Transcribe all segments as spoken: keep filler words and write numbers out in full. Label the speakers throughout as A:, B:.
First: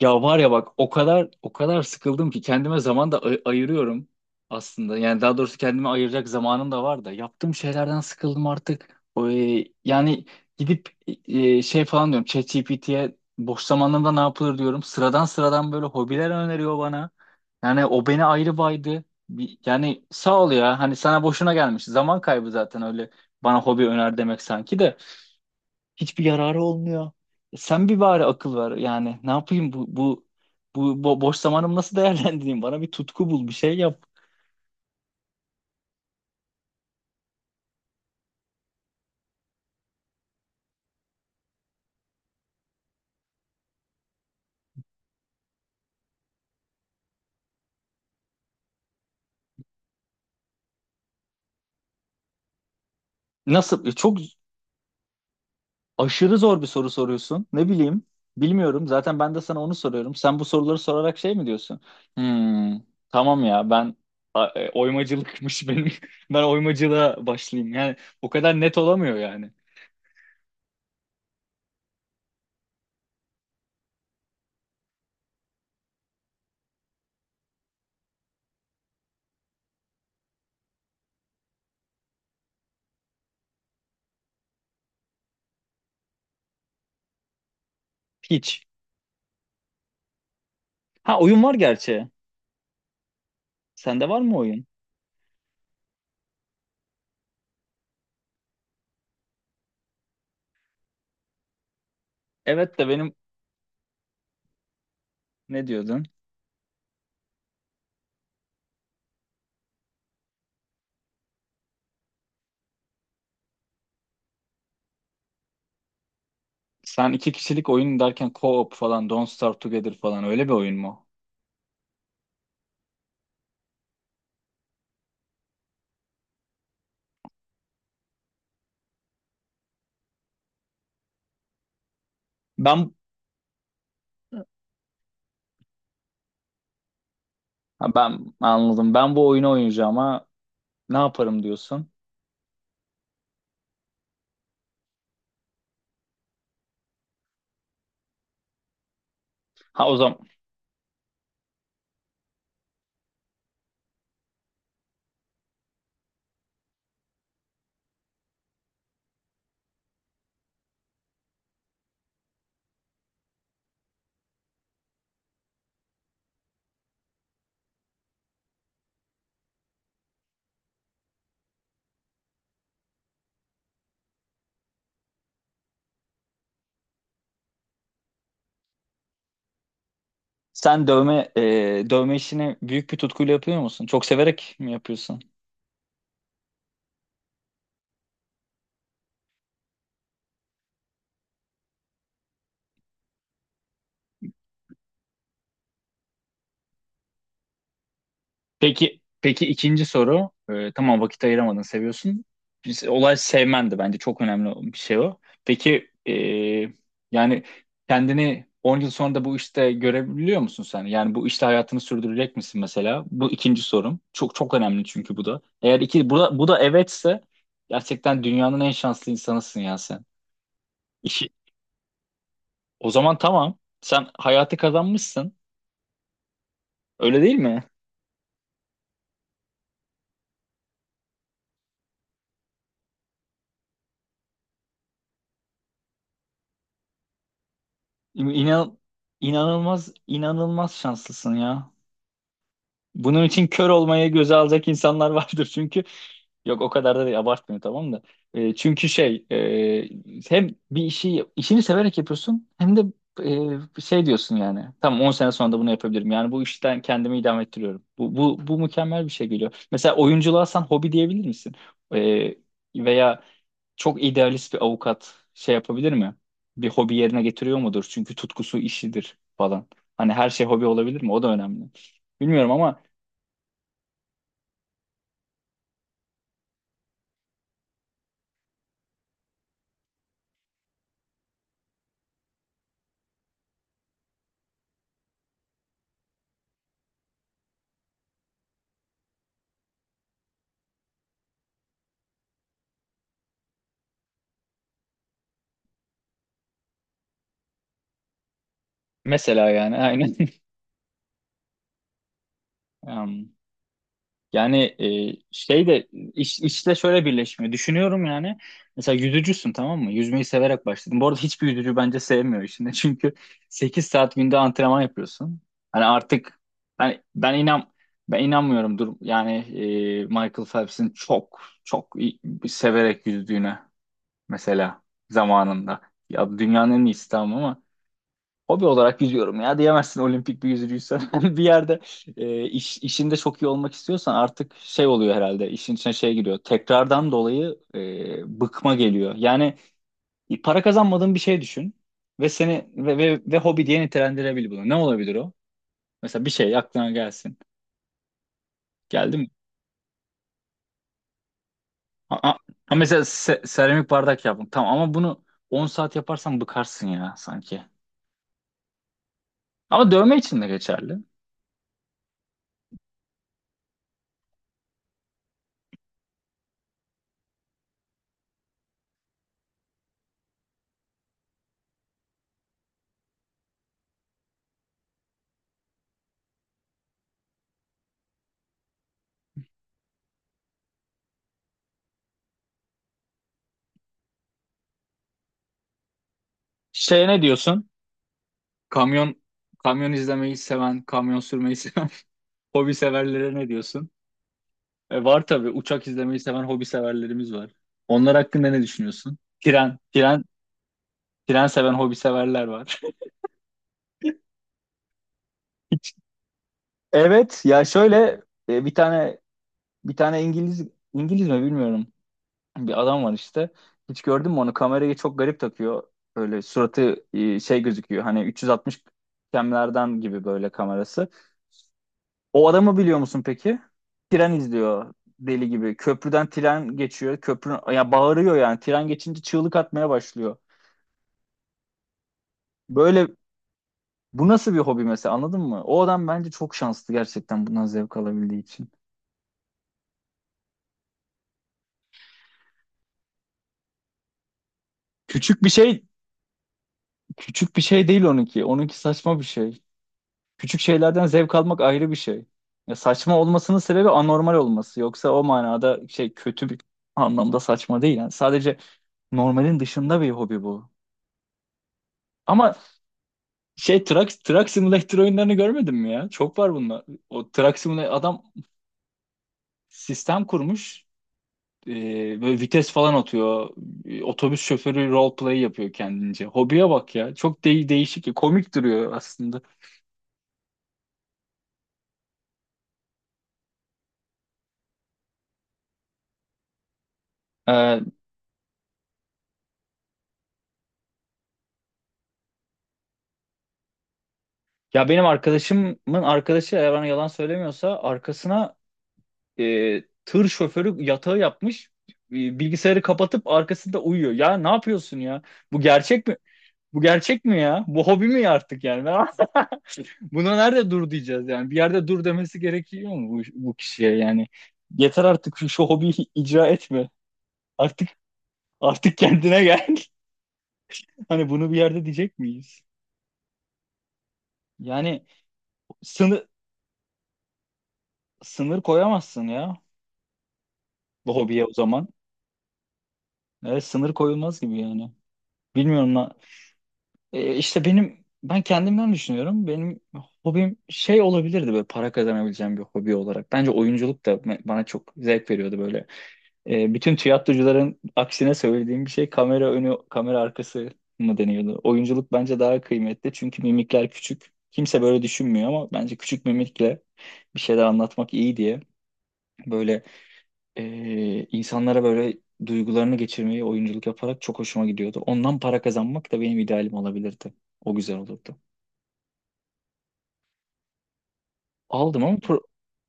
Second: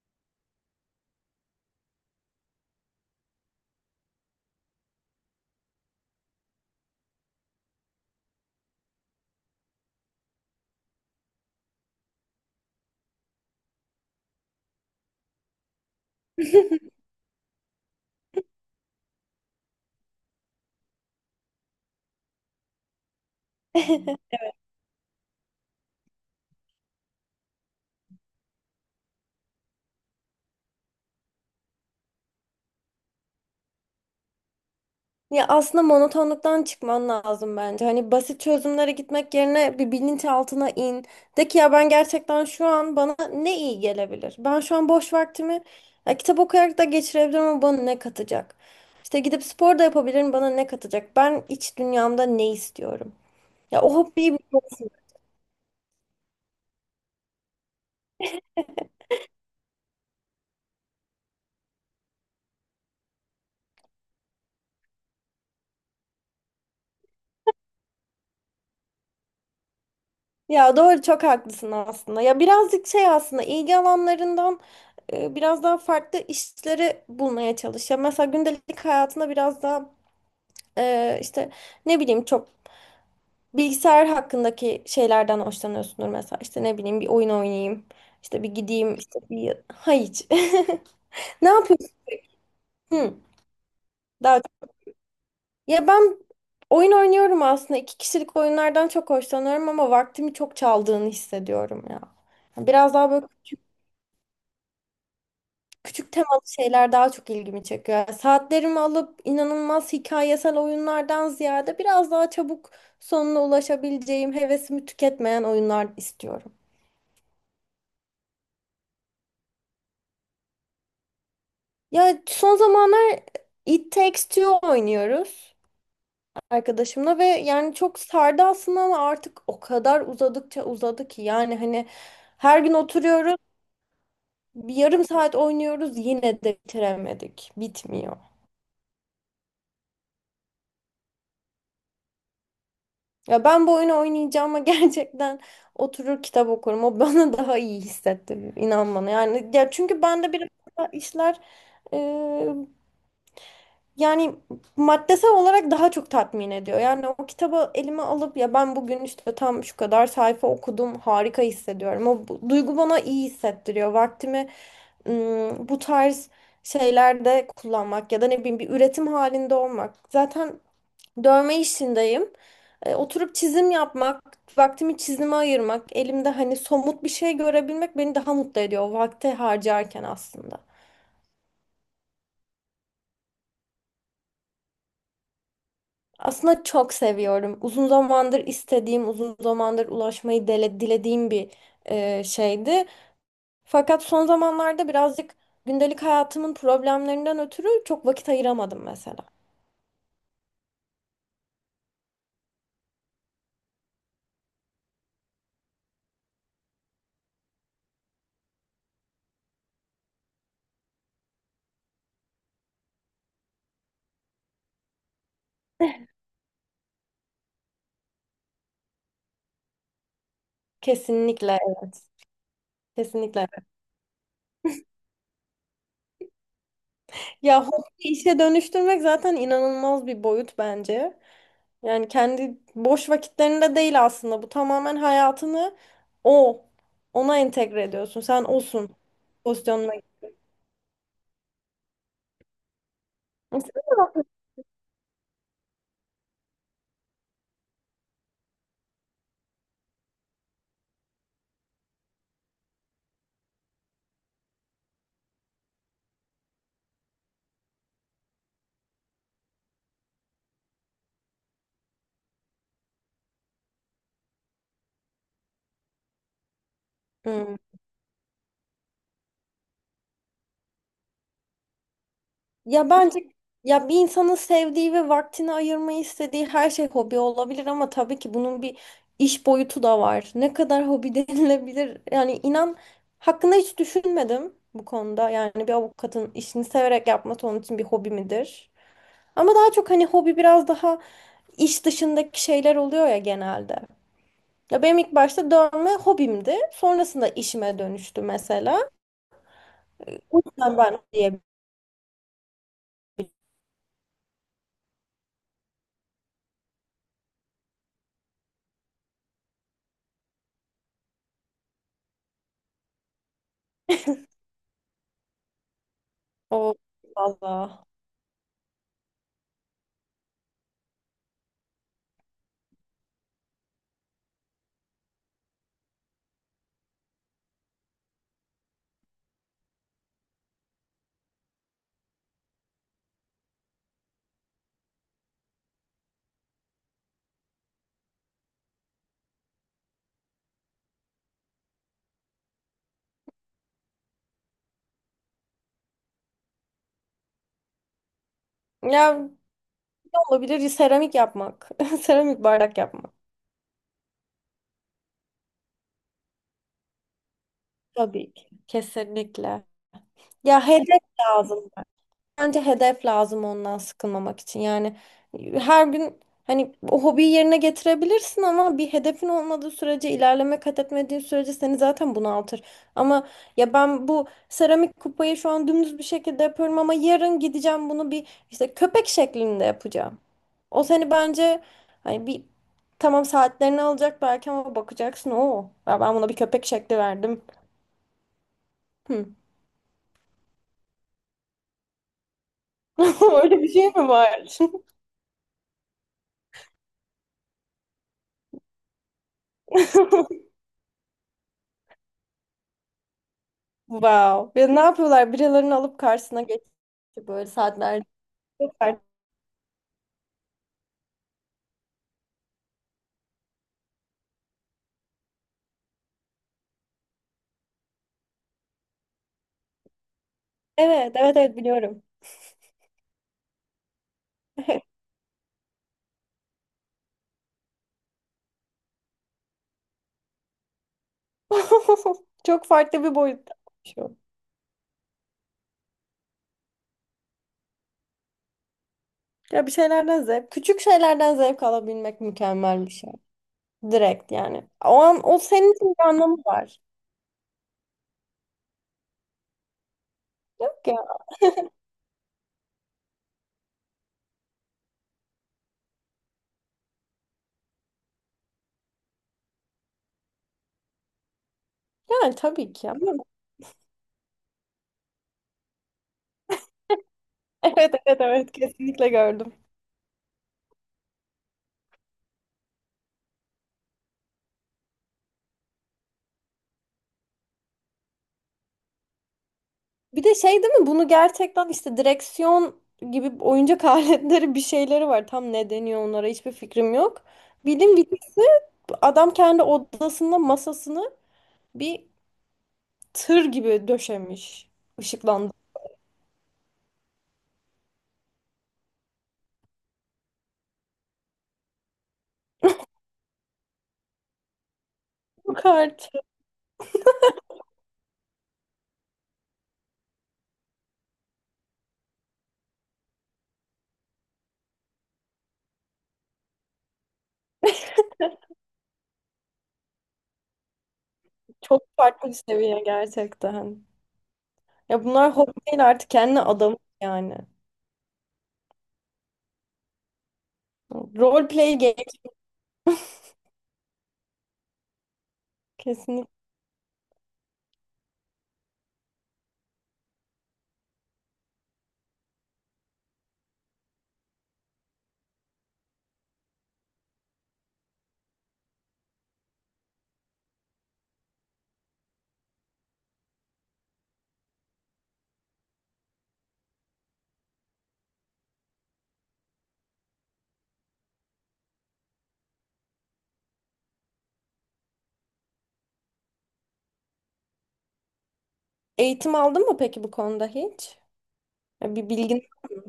A: Ya var ya bak o kadar o kadar sıkıldım ki kendime zaman da ay- ayırıyorum aslında. Yani daha doğrusu kendime ayıracak zamanım da var da yaptığım şeylerden sıkıldım artık. O, e, yani gidip e, şey falan diyorum ChatGPT'ye boş zamanlarımda ne yapılır diyorum. Sıradan sıradan böyle hobiler öneriyor bana. Yani o beni ayrı baydı. Bir- Yani sağ ol ya hani sana boşuna gelmiş. Zaman kaybı zaten öyle bana hobi öner demek sanki de. Hiçbir yararı olmuyor. E, Sen bir bari akıl ver. Yani ne yapayım bu bu bu, bu boş zamanımı nasıl değerlendireyim? Bana bir tutku bul, bir şey yap.
B: Ya aslında monotonluktan çıkman lazım bence. Hani basit çözümlere gitmek yerine bir bilinçaltına in. De ki ya ben gerçekten şu an bana ne iyi gelebilir? Ben şu an boş vaktimi ya kitap okuyarak da geçirebilirim ama bana ne katacak? İşte gidip spor da yapabilirim bana ne katacak? Ben iç dünyamda ne istiyorum? Ya
A: Nasıl? E,
B: o
A: Çok
B: hobiyi bir
A: aşırı zor bir soru soruyorsun. Ne bileyim? Bilmiyorum. Zaten ben de sana onu soruyorum. Sen bu soruları sorarak şey mi diyorsun? Hmm, tamam ya ben a- e, oymacılıkmış benim. Ben oymacılığa başlayayım. Yani o kadar net olamıyor yani.
B: Ya doğru çok haklısın aslında. Ya birazcık şey aslında ilgi alanlarından e, biraz daha farklı işleri bulmaya çalış. Ya mesela gündelik hayatında biraz daha e, işte ne bileyim çok bilgisayar hakkındaki şeylerden hoşlanıyorsundur mesela. İşte ne bileyim bir oyun oynayayım. İşte bir
A: Hiç.
B: gideyim işte bir ha hiç.
A: Ha oyun
B: Ne
A: var
B: yapıyorsun?
A: gerçi.
B: Hı,
A: Sende var mı
B: daha
A: oyun?
B: ya ben oyun oynuyorum aslında. İki kişilik oyunlardan çok hoşlanıyorum ama vaktimi çok çaldığını hissediyorum ya.
A: Evet de
B: Biraz daha
A: benim
B: böyle.
A: ne diyordun?
B: Küçük temalı şeyler daha çok ilgimi çekiyor. Yani saatlerimi alıp inanılmaz hikayesel oyunlardan ziyade biraz daha çabuk sonuna ulaşabileceğim, hevesimi tüketmeyen oyunlar istiyorum.
A: Sen iki kişilik oyun derken co-op falan, Don't Starve Together falan öyle bir oyun mu?
B: Ya son zamanlar It Takes Two oynuyoruz arkadaşımla ve yani çok sardı aslında ama artık o kadar uzadıkça uzadı ki yani hani her gün
A: Ben
B: oturuyoruz, bir yarım saat oynuyoruz yine de bitiremedik.
A: ha,
B: Bitmiyor.
A: ben anladım. Ben bu oyunu oynayacağım ama ne yaparım diyorsun?
B: Ya ben bu oyunu oynayacağıma gerçekten oturur kitap okurum. O bana daha iyi hissetti. İnan bana. Yani ya
A: Ha o
B: çünkü
A: zaman
B: bende biraz daha işler e, yani maddesel olarak daha çok tatmin ediyor. Yani o kitabı elime alıp ya ben bugün işte tam şu kadar sayfa okudum harika hissediyorum. O bu- duygu bana iyi hissettiriyor. Vaktimi ım, bu tarz şeylerde kullanmak ya da ne bileyim bir üretim halinde olmak. Zaten dövme işindeyim. E, oturup çizim yapmak, vaktimi çizime ayırmak, elimde hani somut bir şey görebilmek beni daha mutlu ediyor o vakti harcarken aslında.
A: sen dövme e, dövme işini büyük bir tutkuyla yapıyor musun? Çok severek mi yapıyorsun?
B: Aslında çok seviyorum. Uzun zamandır istediğim, uzun zamandır ulaşmayı dele, dilediğim bir e, şeydi. Fakat son zamanlarda birazcık gündelik hayatımın problemlerinden ötürü çok vakit ayıramadım
A: Peki,
B: mesela.
A: peki ikinci soru. Ee, tamam vakit ayıramadın, seviyorsun. Biz- Olay sevmendi, bence çok önemli bir şey o. Peki ee, yani kendini on yıl sonra da bu işte görebiliyor musun sen? Yani bu işte hayatını sürdürecek misin mesela? Bu ikinci sorum. Çok çok önemli çünkü bu da. Eğer iki bu da, bu da evetse gerçekten dünyanın en şanslı insanısın ya sen. İşi,
B: Kesinlikle, evet,
A: o zaman
B: kesinlikle.
A: tamam. Sen hayatı kazanmışsın. Öyle değil mi?
B: Ya hobi işe dönüştürmek zaten inanılmaz bir boyut bence. Yani kendi boş vakitlerinde değil aslında. Bu tamamen hayatını o, ona entegre ediyorsun. Sen
A: İnan,
B: osun
A: inanılmaz
B: pozisyonuna.
A: inanılmaz şanslısın ya. Bunun için kör olmaya
B: Mesela-
A: göze alacak insanlar vardır, çünkü yok, o kadar da değil, abartmıyor, tamam da. E, çünkü şey e, hem bir işi işini severek yapıyorsun, hem de e, şey diyorsun, yani tamam, on sene sonra da bunu yapabilirim, yani bu işten kendimi idame ettiriyorum, bu, bu, bu mükemmel bir şey. Geliyor mesela oyunculuğa, sen hobi diyebilir misin? E, Veya çok idealist bir avukat şey yapabilir mi, bir hobi yerine
B: Hmm.
A: getiriyor mudur, çünkü tutkusu işidir falan. Hani her şey hobi olabilir mi, o da önemli. Bilmiyorum ama
B: Ya bence ya bir insanın sevdiği ve vaktini ayırmayı istediği her şey hobi olabilir ama tabii ki bunun bir iş boyutu da var. Ne kadar hobi denilebilir? Yani inan hakkında hiç düşünmedim bu konuda. Yani bir avukatın işini severek yapması onun için bir hobi midir? Ama daha çok hani hobi biraz daha iş dışındaki şeyler oluyor ya genelde. Ya benim ilk başta dövme hobimdi. Sonrasında işime dönüştü mesela.
A: mesela yani aynen.
B: O yüzden ben diye
A: Em, Yani e, şey de iş, işte şöyle birleşmiyor. Düşünüyorum yani. Mesela yüzücüsün, tamam mı? Yüzmeyi severek başladın. Bu arada hiçbir yüzücü bence sevmiyor işini. Çünkü sekiz saat günde antrenman yapıyorsun. Hani artık,
B: o.
A: hani ben inan
B: Allah.
A: ben inanmıyorum, dur yani e, Michael Phelps'in çok çok iyi- severek yüzdüğüne mesela zamanında. Ya dünyanın en iyisi, tamam. Hobi olarak yüzüyorum ya diyemezsin olimpik bir yüzücüysen. Hani bir yerde e, iş, işinde çok iyi olmak istiyorsan artık şey oluyor herhalde, işin içine şey giriyor. Tekrardan dolayı e, bıkma geliyor. Yani para kazanmadığın bir şey düşün ve seni ve, ve, ve hobi diye nitelendirebilir bunu. Ne olabilir o? Mesela bir şey aklına gelsin. Geldi mi?
B: Ya ne olabilir? Seramik yapmak.
A: Ha, ha-
B: Seramik
A: ha
B: bardak
A: mesela
B: yapmak.
A: se- seramik bardak yaptım. Tamam ama bunu on saat yaparsan bıkarsın ya sanki.
B: Tabii ki. Kesinlikle.
A: Ama dövme için de
B: Ya
A: geçerli.
B: hedef lazım. Bence hedef lazım ondan sıkılmamak için. Yani her gün hani o hobiyi yerine getirebilirsin ama bir hedefin olmadığı sürece, ilerleme kat etmediğin sürece seni zaten bunaltır. Ama ya ben bu seramik kupayı şu an dümdüz bir şekilde yapıyorum ama yarın gideceğim bunu bir işte köpek şeklinde yapacağım. O seni bence hani bir tamam saatlerini alacak belki ama bakacaksın o. Ya ben buna bir köpek şekli
A: Şeye ne
B: verdim.
A: diyorsun? Kamyon
B: Hmm.
A: Kamyon izlemeyi seven, kamyon sürmeyi seven hobi severlere ne
B: Öyle bir şey
A: diyorsun?
B: mi var?
A: E, var tabii, uçak izlemeyi seven hobi severlerimiz var. Onlar hakkında ne düşünüyorsun? Tren, tren, tren seven hobi severler var.
B: Wow. Ya ne yapıyorlar? Birilerini alıp karşısına geçiyor
A: Evet
B: böyle
A: ya şöyle
B: saatler.
A: e, bir
B: Çok farklı.
A: tane bir tane İngiliz, İngiliz mi bilmiyorum. Bir adam var işte. Hiç gördün mü onu? Kamerayı çok garip takıyor. Böyle suratı e, şey gözüküyor. Hani üç yüz altmış kemlerden gibi böyle kamerası.
B: Evet, evet, evet biliyorum.
A: O adamı biliyor musun peki? Tren izliyor deli gibi. Köprüden tren geçiyor. Köprü ya bağırıyor yani. Tren geçince çığlık atmaya başlıyor.
B: Çok farklı
A: Böyle
B: bir boyutta şu.
A: bu nasıl bir hobi mesela, anladın mı? O adam bence çok şanslı gerçekten, bundan zevk alabildiği için.
B: Ya bir şeylerden zevk, küçük şeylerden zevk alabilmek mükemmel bir şey. Direkt yani. O an o
A: Küçük bir
B: senin
A: şey,
B: için bir anlamı var.
A: küçük bir şey değil onunki. Onunki saçma bir şey. Küçük
B: Yok
A: şeylerden
B: ya.
A: zevk almak ayrı bir şey. Ya saçma olmasının sebebi anormal olması. Yoksa o manada şey, kötü bir anlamda saçma değil. Yani sadece normalin dışında bir hobi bu.
B: Yani
A: Ama
B: tabii ki.
A: şey Truck, Truck Simulator oyunlarını görmedin mi ya? Çok var bunlar. O Truck Simulator
B: Evet, evet,
A: adam
B: evet kesinlikle gördüm.
A: sistem kurmuş. Ee, böyle vites falan atıyor. Ee, Otobüs şoförü roleplay yapıyor kendince. Hobiye bak ya. Çok de değişik. Komik duruyor aslında.
B: Bir de şey değil mi bunu gerçekten işte direksiyon gibi oyuncak aletleri bir şeyleri var. Tam ne deniyor onlara hiçbir fikrim yok.
A: Ee,
B: Bildim birisi adam kendi odasında masasını bir tır gibi döşemiş.
A: Ya benim
B: Işıklandı.
A: arkadaşımın arkadaşı, eğer bana yalan söylemiyorsa, arkasına e, tır şoförü yatağı yapmış. Ee, Bilgisayarı kapatıp arkasında uyuyor. Ya ne yapıyorsun ya? Bu
B: Çok
A: gerçek mi?
B: artık.
A: Bu gerçek mi ya? Bu hobi mi artık yani? Ben Buna nerede dur diyeceğiz yani? Bir yerde dur demesi gerekiyor mu bu, bu kişiye yani? Yeter artık şu, şu hobiyi icra etme. Artık Artık kendine gel. Hani bunu bir
B: Çok
A: yerde diyecek
B: farklı bir
A: miyiz?
B: seviye gerçekten. Ya
A: Yani
B: bunlar hobi değil artık
A: sınır
B: kendi adamı yani.
A: sınır koyamazsın ya bu hobiye
B: Role
A: o
B: play
A: zaman.
B: game
A: Evet, sınır koyulmaz gibi yani. Bilmiyorum lan.
B: kesinlikle.
A: E, işte benim ben kendimden düşünüyorum. Benim hobim şey olabilirdi, böyle para kazanabileceğim bir hobi olarak. Bence oyunculuk da me- bana çok zevk veriyordu böyle. E, bütün tiyatrocuların aksine söylediğim bir şey, kamera önü, kamera arkası mı deniyordu? Oyunculuk bence daha kıymetli çünkü mimikler küçük. Kimse böyle düşünmüyor ama bence küçük mimikle bir şeyler anlatmak iyi diye böyle e, insanlara böyle duygularını geçirmeyi, oyunculuk yaparak, çok hoşuma gidiyordu. Ondan para kazanmak da benim idealim olabilirdi. O güzel olurdu.
B: Eğitim aldın mı peki bu konuda hiç? Ya
A: Aldım
B: bir
A: ama
B: bilgin
A: pro-
B: var mı?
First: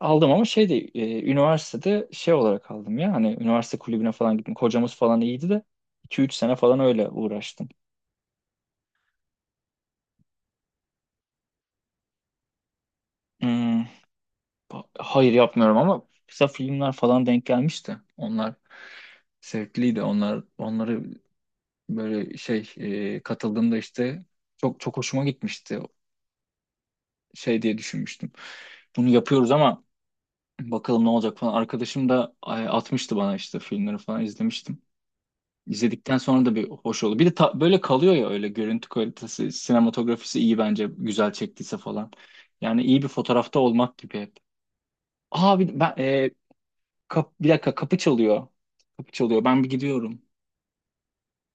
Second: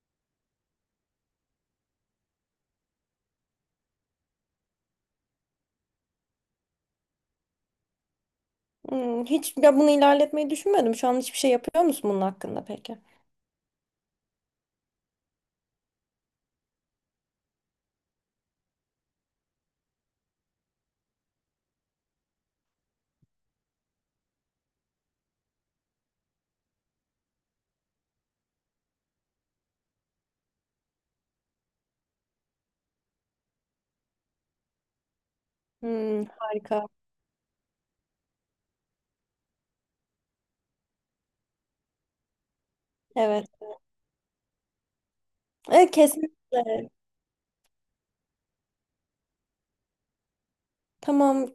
A: aldım ama şey de, e, üniversitede şey olarak aldım ya, hani üniversite kulübüne falan gittim. Kocamız falan iyiydi de iki üç sene falan öyle uğraştım.
B: Hmm, hiç ya bunu ilerletmeyi düşünmedim. Şu an hiçbir şey yapıyor musun bunun hakkında peki?
A: Hmm, ba- hayır, yapmıyorum ama kısa filmler falan denk gelmişti. Onlar zevkliydi. Onlar onları böyle şey, e, katıldığımda işte çok çok hoşuma gitmişti. Şey diye düşünmüştüm. Bunu yapıyoruz ama bakalım ne olacak falan. Arkadaşım da e, atmıştı bana, işte filmleri falan izlemiştim. İzledikten
B: Hmm,
A: sonra da bir
B: harika.
A: hoş oldu. Bir de ta- böyle kalıyor ya, öyle görüntü kalitesi, sinematografisi iyi bence, güzel çektiyse falan. Yani iyi bir
B: Evet.
A: fotoğrafta olmak gibi hep. Aa bir,
B: Evet
A: ben, e,
B: kesinlikle.
A: kap- Bir dakika, kapı çalıyor. Kapı çalıyor. Ben bir gidiyorum.
B: Tamam.